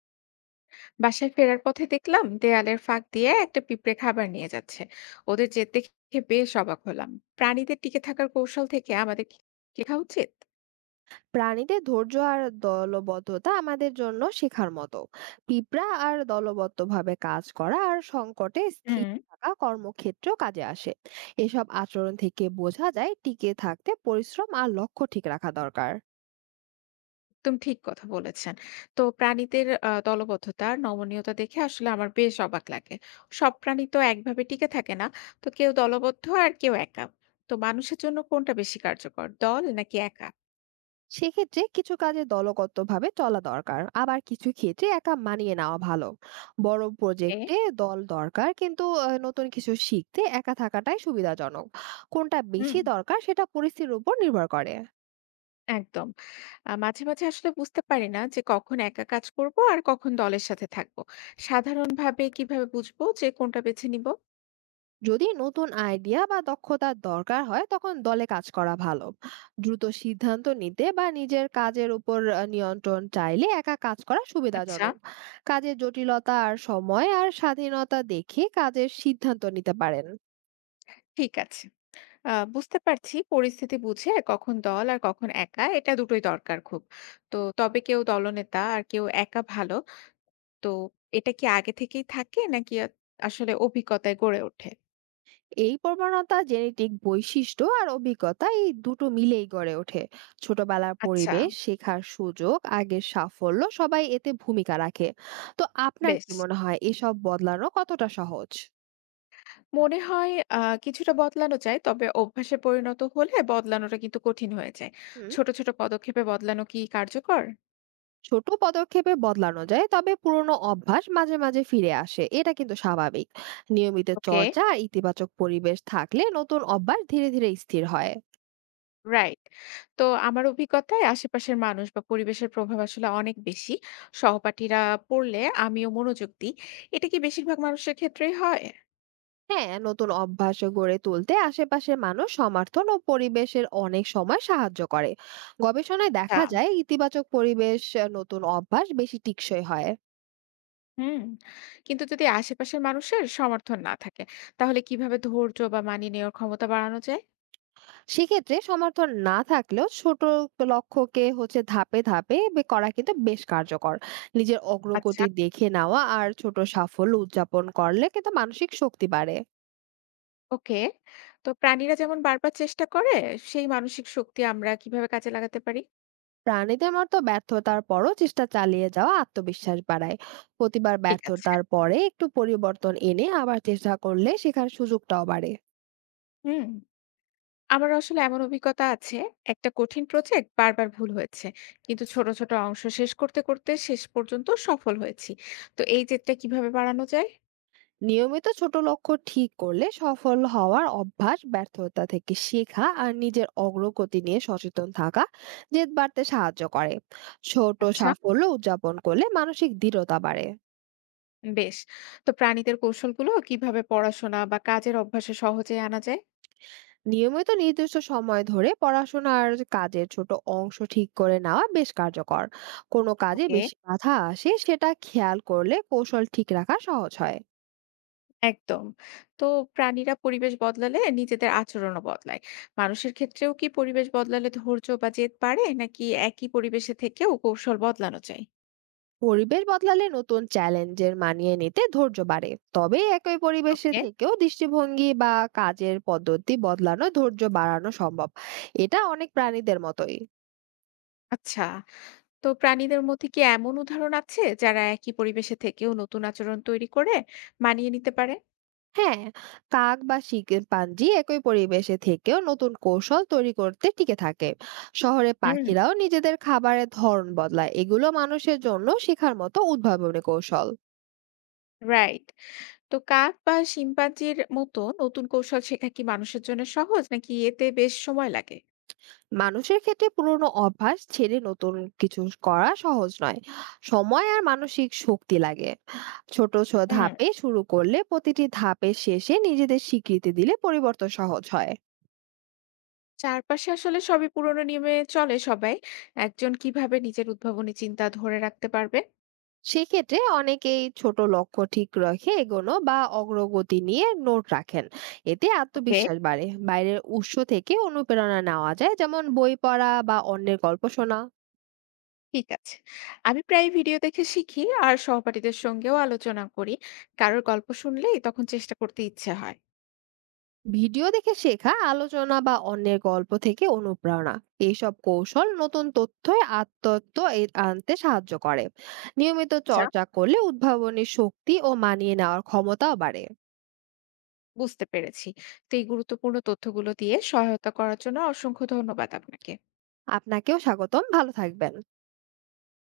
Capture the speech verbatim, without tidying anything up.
বাসায় ফেরার পথে দেখলাম দেয়ালের ফাঁক দিয়ে একটা পিঁপড়ে খাবার নিয়ে যাচ্ছে। ওদের জেদ দেখে বেশ অবাক হলাম। প্রাণীদের টিকে থাকার কৌশল থেকে আমাদের কি শেখা উচিত? প্রাণীদের ধৈর্য আর দলবদ্ধতা আমাদের জন্য শেখার মতো। পিঁপড়া আর দলবদ্ধভাবে কাজ করা আর সংকটে স্থির হুম, থাকা কর্মক্ষেত্রেও কাজে আসে। এসব আচরণ থেকে বোঝা যায় টিকে থাকতে পরিশ্রম আর লক্ষ্য ঠিক রাখা দরকার। একদম ঠিক কথা বলেছেন। তো প্রাণীদের আহ, দলবদ্ধতা আর নমনীয়তা দেখে আসলে আমার বেশ অবাক লাগে। সব প্রাণী তো একভাবে টিকে থাকে না। তো কেউ দলবদ্ধ আর কেউ একা। তো মানুষের জন্য কোনটা বেশি কার্যকর, দল নাকি একা? সেক্ষেত্রে কিছু কাজে দলগতভাবে চলা দরকার, আবার কিছু ক্ষেত্রে একা মানিয়ে নেওয়া ভালো। বড় এ, প্রজেক্টে দল দরকার, কিন্তু আহ, নতুন কিছু শিখতে একা থাকাটাই সুবিধাজনক। কোনটা হুম, বেশি দরকার সেটা পরিস্থিতির উপর নির্ভর করে। একদম। আ মাঝে, মাঝে আসলে বুঝতে পারি না যে কখন একা কাজ করব আর কখন দলের সাথে থাকব। সাধারণভাবে কিভাবে বুঝবো যে কোনটা বেছে নিব? যদি নতুন আইডিয়া বা দক্ষতার দরকার হয়, তখন দলে কাজ করা ভালো। দ্রুত সিদ্ধান্ত নিতে বা নিজের কাজের উপর আহ, নিয়ন্ত্রণ চাইলে একা কাজ করা আচ্ছা, সুবিধাজনক। কাজের জটিলতা আর সময় আর স্বাধীনতা দেখে কাজের সিদ্ধান্ত নিতে পারেন। ঠিক আছে। আ বুঝতে পারছি পরিস্থিতি বুঝে কখন দল আর কখন একা, এটা দুটোই দরকার খুব। তো তবে কেউ দলনেতা আর কেউ একা ভালো। তো এটা কি আগে থেকেই থাকে নাকি আ আসলে অভিজ্ঞতায় গড়ে ওঠে? এই প্রবণতা জেনেটিক বৈশিষ্ট্য আর অভিজ্ঞতা, এই দুটো মিলেই গড়ে ওঠে। ছোটবেলার আচ্ছা, পরিবেশ, শেখার সুযোগ, আগের সাফল্য সবাই এতে ভূমিকা রাখে। তো আপনার বেশ। কি মনে হয় এসব বদলানো কতটা সহজ? মনে হয় আ কিছুটা বদলানো যায়। তবে অভ্যাসে পরিণত হলে বদলানোটা কিন্তু কঠিন হয়ে যায়। হুম। ছোট ছোট পদক্ষেপে বদলানো কি কার্যকর? ছোট পদক্ষেপে বদলানো যায়, তবে পুরনো অভ্যাস মাঝে মাঝে ফিরে আসে, এটা কিন্তু স্বাভাবিক। নিয়মিত ওকে। চর্চা আর ইতিবাচক পরিবেশ থাকলে নতুন অভ্যাস ধীরে ধীরে স্থির হয়। রাইট। তো আমার অভিজ্ঞতায় আশেপাশের মানুষ বা পরিবেশের প্রভাব আসলে অনেক বেশি। সহপাঠীরা পড়লে আমিও মনোযোগ দিই। এটা কি বেশিরভাগ মানুষের ক্ষেত্রেই হয়? হ্যাঁ, নতুন অভ্যাস গড়ে তুলতে আশেপাশের মানুষ, সমর্থন ও পরিবেশের অনেক সময় সাহায্য করে। গবেষণায় আচ্ছা, দেখা যায় ইতিবাচক পরিবেশ আহ, নতুন অভ্যাস বেশি টিকসই হয়। হুম। কিন্তু যদি আশেপাশের মানুষের সমর্থন না থাকে, তাহলে কিভাবে ধৈর্য বা মানিয়ে নেওয়ার ক্ষমতা বাড়ানো যায়? সেক্ষেত্রে সমর্থন না থাকলেও ছোট লক্ষ্যকে হচ্ছে ধাপে ধাপে বে- করা কিন্তু বেশ কার্যকর। নিজের আচ্ছা। অগ্রগতি দেখে নেওয়া আর ছোট সাফল্য উদযাপন করলে কিন্তু মানসিক শক্তি বাড়ে। ওকে। তো প্রাণীরা যেমন বারবার চেষ্টা করে, সেই মানসিক শক্তি আমরা কিভাবে কাজে লাগাতে পারি? প্রাণীদের মতো ব্যর্থতার পরও চেষ্টা চালিয়ে যাওয়া আত্মবিশ্বাস বাড়ায়। প্রতিবার ঠিক আছে। ব্যর্থতার পরে একটু পরিবর্তন এনে আবার চেষ্টা করলে শেখার সুযোগটাও বাড়ে। হুম। আমার আসলে এমন অভিজ্ঞতা আছে, একটা কঠিন প্রজেক্ট বারবার ভুল হয়েছে। কিন্তু ছোট ছোট অংশ শেষ করতে, করতে শেষ পর্যন্ত সফল হয়েছি। তো এই জেদটা কিভাবে বাড়ানো যায়? নিয়মিত ছোট লক্ষ্য ঠিক করলে সফল হওয়ার অভ্যাস, ব্যর্থতা থেকে শেখা আর নিজের অগ্রগতি নিয়ে সচেতন থাকা জেদ বাড়তে সাহায্য করে। ছোট আচ্ছা, সাফল্য উদযাপন করলে মানসিক দৃঢ়তা বাড়ে। বেশ। তো প্রাণীদের কৌশলগুলো কিভাবে পড়াশোনা বা কাজের অভ্যাসে সহজে আনা যায়? নিয়মিত নির্দিষ্ট সময় ধরে পড়াশোনার কাজের ছোট অংশ ঠিক করে নেওয়া বেশ কার্যকর। কোনো কাজে ওকে, বেশি বাধা আসে সেটা খেয়াল করলে কৌশল ঠিক রাখা সহজ হয়। একদম। তো প্রাণীরা পরিবেশ বদলালে নিজেদের আচরণও বদলায়। মানুষের ক্ষেত্রেও কি পরিবেশ বদলালে ধৈর্য বা জেদ বাড়ে? নাকি একই পরিবেশে থেকেও কৌশল বদলানো যায়? পরিবেশ বদলালে নতুন চ্যালেঞ্জের মানিয়ে নিতে ধৈর্য বাড়ে। তবে একই পরিবেশে ওকে। থেকেও দৃষ্টিভঙ্গি বা কাজের পদ্ধতি বদলানো, ধৈর্য বাড়ানো সম্ভব। এটা অনেক প্রাণীদের মতোই। আচ্ছা, তো প্রাণীদের মধ্যে কি এমন উদাহরণ আছে যারা একই পরিবেশে থেকেও নতুন আচরণ তৈরি করে মানিয়ে নিতে পারে? হ্যাঁ, কাক বা শিম্পাঞ্জি একই পরিবেশে থেকেও নতুন কৌশল তৈরি করতে টিকে থাকে। শহরে হুম। পাখিরাও নিজেদের খাবারের ধরন বদলায়, এগুলো মানুষের জন্য শেখার মতো উদ্ভাবনী কৌশল। রাইট। তো কাক বা শিম্পাঞ্জির মতো নতুন কৌশল শেখা কি মানুষের জন্য সহজ নাকি এতে বেশ সময় লাগে? মানুষের ক্ষেত্রে পুরনো অভ্যাস ছেড়ে নতুন কিছু করা সহজ নয়, সময় আর মানসিক শক্তি লাগে। ছোট ছোট হুম, ধাপে শুরু করলে, প্রতিটি ধাপের শেষে নিজেদের স্বীকৃতি দিলে পরিবর্তন সহজ হয়। চারপাশে আসলে সবই পুরোনো নিয়মে চলে সবাই। একজন কিভাবে নিজের উদ্ভাবনী চিন্তা ধরে রাখতে পারবে? সেক্ষেত্রে অনেকেই ছোট লক্ষ্য ঠিক রেখে এগোনো বা অগ্রগতি নিয়ে নোট রাখেন। এতে ওকে, আত্মবিশ্বাস বাড়ে, বাইরের উৎস থেকে অনুপ্রেরণা নেওয়া যায়, যেমন বই পড়া বা অন্যের গল্প শোনা। ঠিক আছে। আমি প্রায় ভিডিও দেখে শিখি আর সহপাঠীদের সঙ্গেও আলোচনা করি। কারোর গল্প শুনলেই তখন চেষ্টা করতে ইচ্ছে হয়। ভিডিও দেখে শেখা, আলোচনা বা অন্যের গল্প থেকে অনুপ্রেরণা, এইসব কৌশল নতুন তথ্য, আত্মত্ব এ- আনতে সাহায্য করে। নিয়মিত আচ্ছা, চর্চা করলে উদ্ভাবনী শক্তি ও মানিয়ে নেওয়ার ক্ষমতাও বাড়ে। বুঝতে পেরেছি। তো এই গুরুত্বপূর্ণ তথ্যগুলো দিয়ে সহায়তা করার জন্য অসংখ্য ধন্যবাদ আপনাকে। আপনাকেও স্বাগতম, ভালো থাকবেন।